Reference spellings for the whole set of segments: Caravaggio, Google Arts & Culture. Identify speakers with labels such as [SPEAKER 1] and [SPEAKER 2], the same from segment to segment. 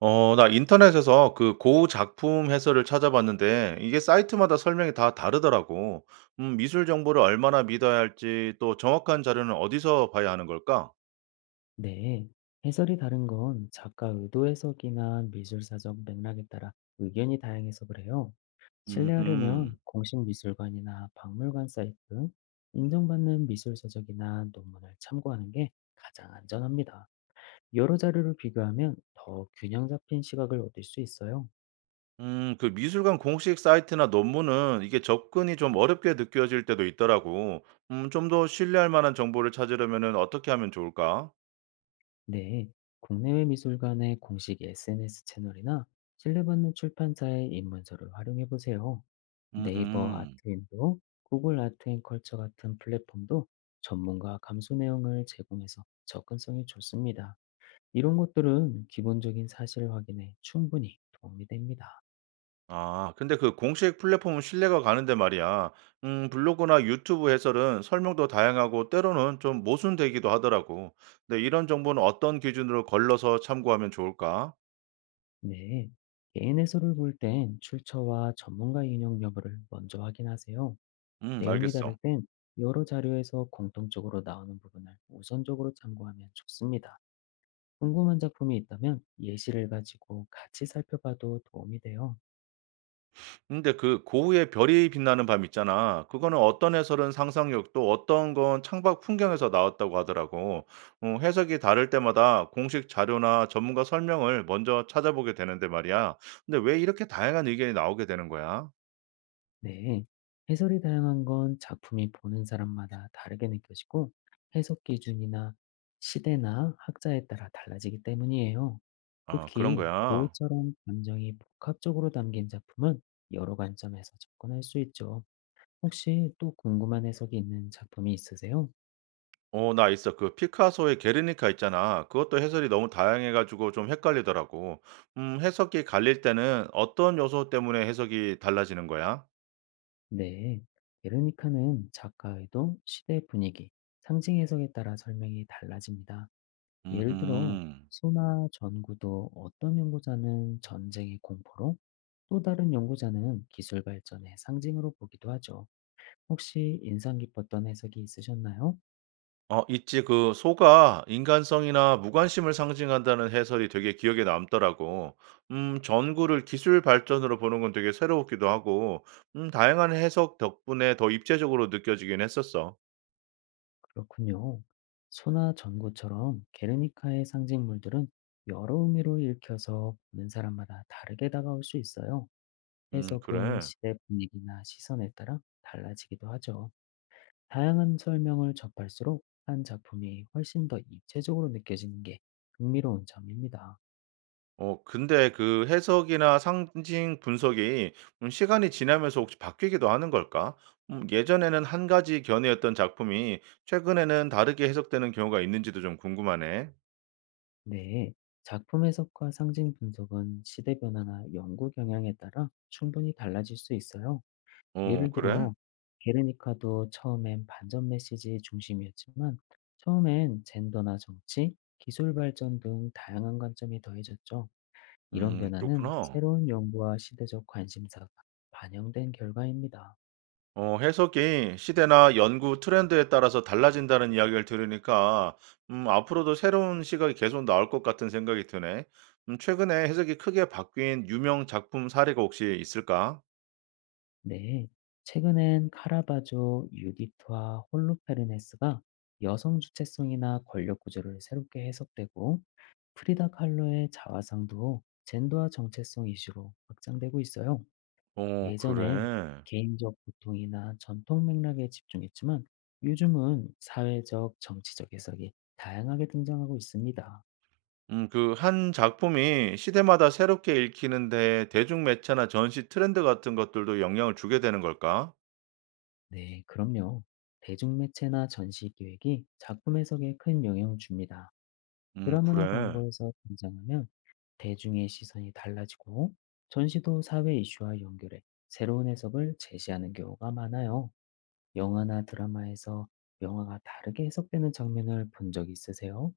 [SPEAKER 1] 나 인터넷에서 그 고우 작품 해설을 찾아봤는데 이게 사이트마다 설명이 다 다르더라고. 미술 정보를 얼마나 믿어야 할지 또 정확한 자료는 어디서 봐야 하는 걸까?
[SPEAKER 2] 네, 해설이 다른 건 작가 의도 해석이나 미술사적 맥락에 따라 의견이 다양해서 그래요.
[SPEAKER 1] 음,
[SPEAKER 2] 신뢰하려면 공식 미술관이나 박물관 사이트, 인정받는 미술서적이나 논문을 참고하는 게 가장 안전합니다. 여러 자료를 비교하면 더 균형 잡힌 시각을 얻을 수 있어요.
[SPEAKER 1] 그 미술관 공식 사이트나 논문은 이게 접근이 좀 어렵게 느껴질 때도 있더라고. 좀 더 신뢰할 만한 정보를 찾으려면은 어떻게 하면 좋을까?
[SPEAKER 2] 네, 국내외 미술관의 공식 SNS 채널이나 신뢰받는 출판사의 입문서를 활용해 보세요. 네이버
[SPEAKER 1] 음.
[SPEAKER 2] 아트앤도 구글 아트앤컬처 같은 플랫폼도 전문가 감수 내용을 제공해서 접근성이 좋습니다. 이런 것들은 기본적인 사실 확인에 충분히 도움이 됩니다.
[SPEAKER 1] 아, 근데 그 공식 플랫폼은 신뢰가 가는데 말이야. 블로그나 유튜브 해설은 설명도 다양하고 때로는 좀 모순되기도 하더라고. 근데 이런 정보는 어떤 기준으로 걸러서 참고하면 좋을까?
[SPEAKER 2] 네. 개인 해설을 볼 땐 출처와 전문가 인용 여부를 먼저 확인하세요. 내용이 다를
[SPEAKER 1] 알겠어.
[SPEAKER 2] 땐 여러 자료에서 공통적으로 나오는 부분을 우선적으로 참고하면 좋습니다. 궁금한 작품이 있다면 예시를 가지고 같이 살펴봐도 도움이 돼요.
[SPEAKER 1] 근데 그 고흐의 별이 빛나는 밤 있잖아. 그거는 어떤 해설은 상상력 또 어떤 건 창밖 풍경에서 나왔다고 하더라고. 해석이 다를 때마다 공식 자료나 전문가 설명을 먼저 찾아보게 되는데 말이야. 근데 왜 이렇게 다양한 의견이 나오게 되는 거야?
[SPEAKER 2] 네, 해설이 다양한 건 작품이 보는 사람마다 다르게 느껴지고 해석 기준이나 시대나 학자에 따라 달라지기 때문이에요.
[SPEAKER 1] 아, 그런
[SPEAKER 2] 특히
[SPEAKER 1] 거야.
[SPEAKER 2] 고흐처럼 감정이 복합적으로 담긴 작품은 여러 관점에서 접근할 수 있죠. 혹시 또 궁금한 해석이 있는 작품이 있으세요?
[SPEAKER 1] 나 있어. 그 피카소의 게르니카 있잖아. 그것도 해설이 너무 다양해 가지고 좀 헷갈리더라고. 해석이 갈릴 때는 어떤 요소 때문에 해석이 달라지는 거야?
[SPEAKER 2] 네, 게르니카는 작가 의도, 시대 분위기, 상징 해석에 따라 설명이 달라집니다. 예를 들어,
[SPEAKER 1] 음.
[SPEAKER 2] 소나 전구도 어떤 연구자는 전쟁의 공포로, 또 다른 연구자는 기술 발전의 상징으로 보기도 하죠. 혹시 인상 깊었던 해석이 있으셨나요?
[SPEAKER 1] 있지. 그 소가 인간성이나 무관심을 상징한다는 해설이 되게 기억에 남더라고. 전구를 기술 발전으로 보는 건 되게 새로웠기도 하고 다양한 해석 덕분에 더 입체적으로 느껴지긴 했었어.
[SPEAKER 2] 그렇군요. 소나 전구처럼 게르니카의 상징물들은 여러 의미로 읽혀서 보는 사람마다 다르게 다가올 수 있어요. 해석은
[SPEAKER 1] 그래.
[SPEAKER 2] 시대 분위기나 시선에 따라 달라지기도 하죠. 다양한 설명을 접할수록 한 작품이 훨씬 더 입체적으로 느껴지는 게 흥미로운 점입니다.
[SPEAKER 1] 근데 그 해석이나 상징 분석이 시간이 지나면서 혹시 바뀌기도 하는 걸까? 예전에는 한 가지 견해였던 작품이 최근에는 다르게 해석되는 경우가 있는지도 좀 궁금하네.
[SPEAKER 2] 네, 작품 해석과 상징 분석은 시대 변화나 연구 경향에 따라 충분히 달라질 수 있어요.
[SPEAKER 1] 어
[SPEAKER 2] 예를
[SPEAKER 1] 그래?
[SPEAKER 2] 들어, 게르니카도 처음엔 반전 메시지 중심이었지만, 처음엔 젠더나 정치, 기술 발전 등 다양한 관점이 더해졌죠. 이런 변화는
[SPEAKER 1] 그렇구나.
[SPEAKER 2] 새로운 연구와 시대적 관심사가 반영된 결과입니다.
[SPEAKER 1] 해석이 시대나 연구 트렌드에 따라서 달라진다는 이야기를 들으니까 앞으로도 새로운 시각이 계속 나올 것 같은 생각이 드네. 최근에 해석이 크게 바뀐 유명 작품 사례가 혹시 있을까?
[SPEAKER 2] 네, 최근엔 카라바조, 유디트와 홀로페르네스가 여성 주체성이나 권력 구조를 새롭게 해석되고 프리다 칼로의 자화상도 젠더와 정체성 이슈로 확장되고 있어요.
[SPEAKER 1] 어
[SPEAKER 2] 예전엔
[SPEAKER 1] 그래.
[SPEAKER 2] 개인적 고통이나 전통 맥락에 집중했지만 요즘은 사회적, 정치적 해석이 다양하게 등장하고 있습니다.
[SPEAKER 1] 그 한 작품이 시대마다 새롭게 읽히는데 대중 매체나 전시 트렌드 같은 것들도 영향을 주게 되는 걸까?
[SPEAKER 2] 네, 그럼요. 대중매체나 전시 기획이 작품 해석에 큰 영향을 줍니다. 드라마나
[SPEAKER 1] 그래.
[SPEAKER 2] 광고에서 등장하면 대중의 시선이 달라지고 전시도 사회 이슈와 연결해 새로운 해석을 제시하는 경우가 많아요. 영화나 드라마에서 명화가 다르게 해석되는 장면을 본 적 있으세요?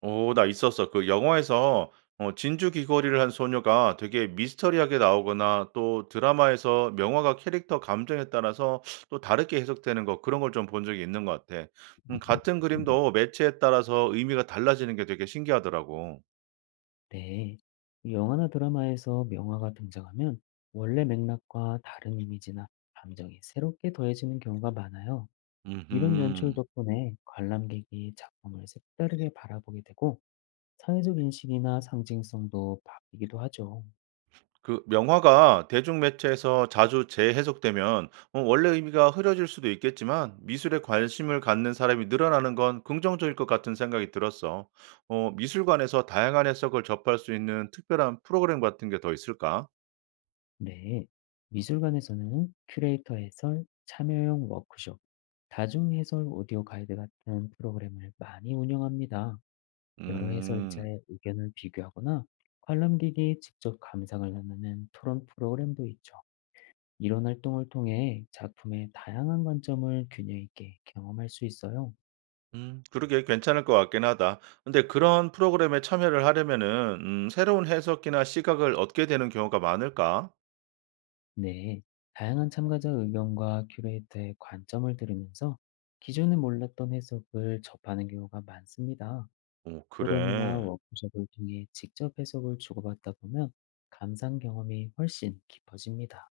[SPEAKER 1] 오, 나 있었어. 그 영화에서 진주 귀걸이를 한 소녀가 되게 미스터리하게 나오거나 또 드라마에서 명화가 캐릭터 감정에 따라서 또 다르게 해석되는 거 그런 걸 좀 본 적이 있는 것 같아. 같은 그림도 매체에 따라서 의미가 달라지는 게 되게 신기하더라고.
[SPEAKER 2] 네. 영화나 드라마에서 명화가 등장하면 원래 맥락과 다른 이미지나 감정이 새롭게 더해지는 경우가 많아요. 이런 연출
[SPEAKER 1] 음흠.
[SPEAKER 2] 덕분에 관람객이 작품을 색다르게 바라보게 되고 사회적 인식이나 상징성도 바뀌기도 하죠.
[SPEAKER 1] 그 명화가 대중매체에서 자주 재해석되면 원래 의미가 흐려질 수도 있겠지만 미술에 관심을 갖는 사람이 늘어나는 건 긍정적일 것 같은 생각이 들었어. 미술관에서 다양한 해석을 접할 수 있는 특별한 프로그램 같은 게 더 있을까?
[SPEAKER 2] 네, 미술관에서는 큐레이터 해설, 참여형 워크숍, 다중 해설 오디오 가이드 같은 프로그램을 많이 운영합니다. 여러
[SPEAKER 1] 음,
[SPEAKER 2] 해설자의 의견을 비교하거나 관람객이 직접 감상을 나누는 토론 프로그램도 있죠. 이런 활동을 통해 작품의 다양한 관점을 균형 있게 경험할 수 있어요.
[SPEAKER 1] 그러게 괜찮을 것 같긴 하다. 근데 그런 프로그램에 참여를 하려면은 새로운 해석이나 시각을 얻게 되는 경우가 많을까?
[SPEAKER 2] 네, 다양한 참가자 의견과 큐레이터의 관점을 들으면서 기존에 몰랐던 해석을 접하는 경우가 많습니다.
[SPEAKER 1] 오,
[SPEAKER 2] 토론이나
[SPEAKER 1] 그래.
[SPEAKER 2] 워크숍을 통해 직접 해석을 주고받다 보면 감상 경험이 훨씬 깊어집니다.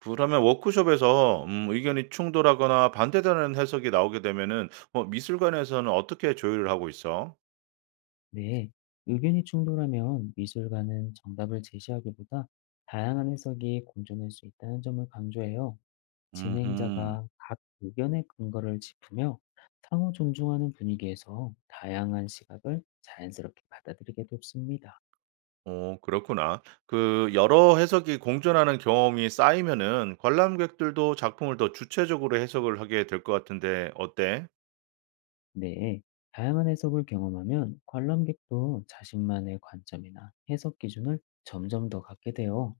[SPEAKER 1] 그러면 워크숍에서 의견이 충돌하거나 반대되는 해석이 나오게 되면은 미술관에서는 어떻게 조율을 하고 있어?
[SPEAKER 2] 네, 의견이 충돌하면 미술가는 정답을 제시하기보다 다양한 해석이 공존할 수 있다는 점을 강조해요.
[SPEAKER 1] 음
[SPEAKER 2] 진행자가 각 의견의 근거를 짚으며 상호 존중하는 분위기에서 다양한 시각을 자연스럽게 받아들이게 돕습니다.
[SPEAKER 1] 어 그렇구나. 그 여러 해석이 공존하는 경험이 쌓이면은 관람객들도 작품을 더 주체적으로 해석을 하게 될 것 같은데 어때?
[SPEAKER 2] 네, 다양한 해석을 경험하면 관람객도 자신만의 관점이나 해석 기준을 점점 더 갖게 돼요.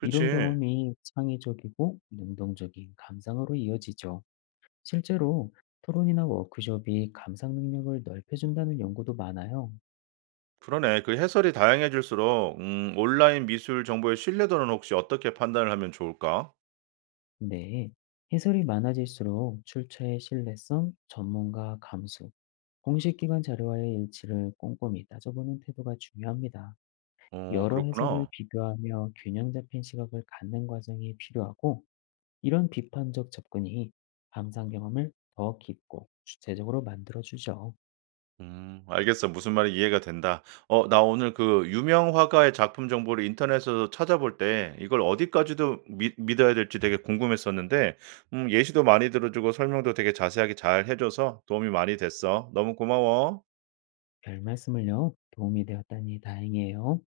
[SPEAKER 2] 이런 경험이 창의적이고 능동적인 감상으로 이어지죠. 실제로 토론이나 워크숍이 감상 능력을 넓혀준다는 연구도 많아요.
[SPEAKER 1] 그러네. 그 해설이 다양해질수록 온라인 미술 정보의 신뢰도는 혹시 어떻게 판단을 하면 좋을까?
[SPEAKER 2] 네, 해설이 많아질수록 출처의 신뢰성, 전문가 감수, 공식 기관 자료와의 일치를 꼼꼼히 따져보는 태도가 중요합니다.
[SPEAKER 1] 어
[SPEAKER 2] 여러 해설을
[SPEAKER 1] 그렇구나.
[SPEAKER 2] 비교하며 균형 잡힌 시각을 갖는 과정이 필요하고 이런 비판적 접근이 감상 경험을 더 깊고 주체적으로 만들어주죠.
[SPEAKER 1] 알겠어. 무슨 말이 이해가 된다. 나 오늘 그 유명 화가의 작품 정보를 인터넷에서 찾아볼 때 이걸 어디까지도 믿 믿어야 될지 되게 궁금했었는데 예시도 많이 들어 주고 설명도 되게 자세하게 잘 해 줘서 도움이 많이 됐어. 너무 고마워.
[SPEAKER 2] 별 말씀을요. 도움이 되었다니 다행이에요.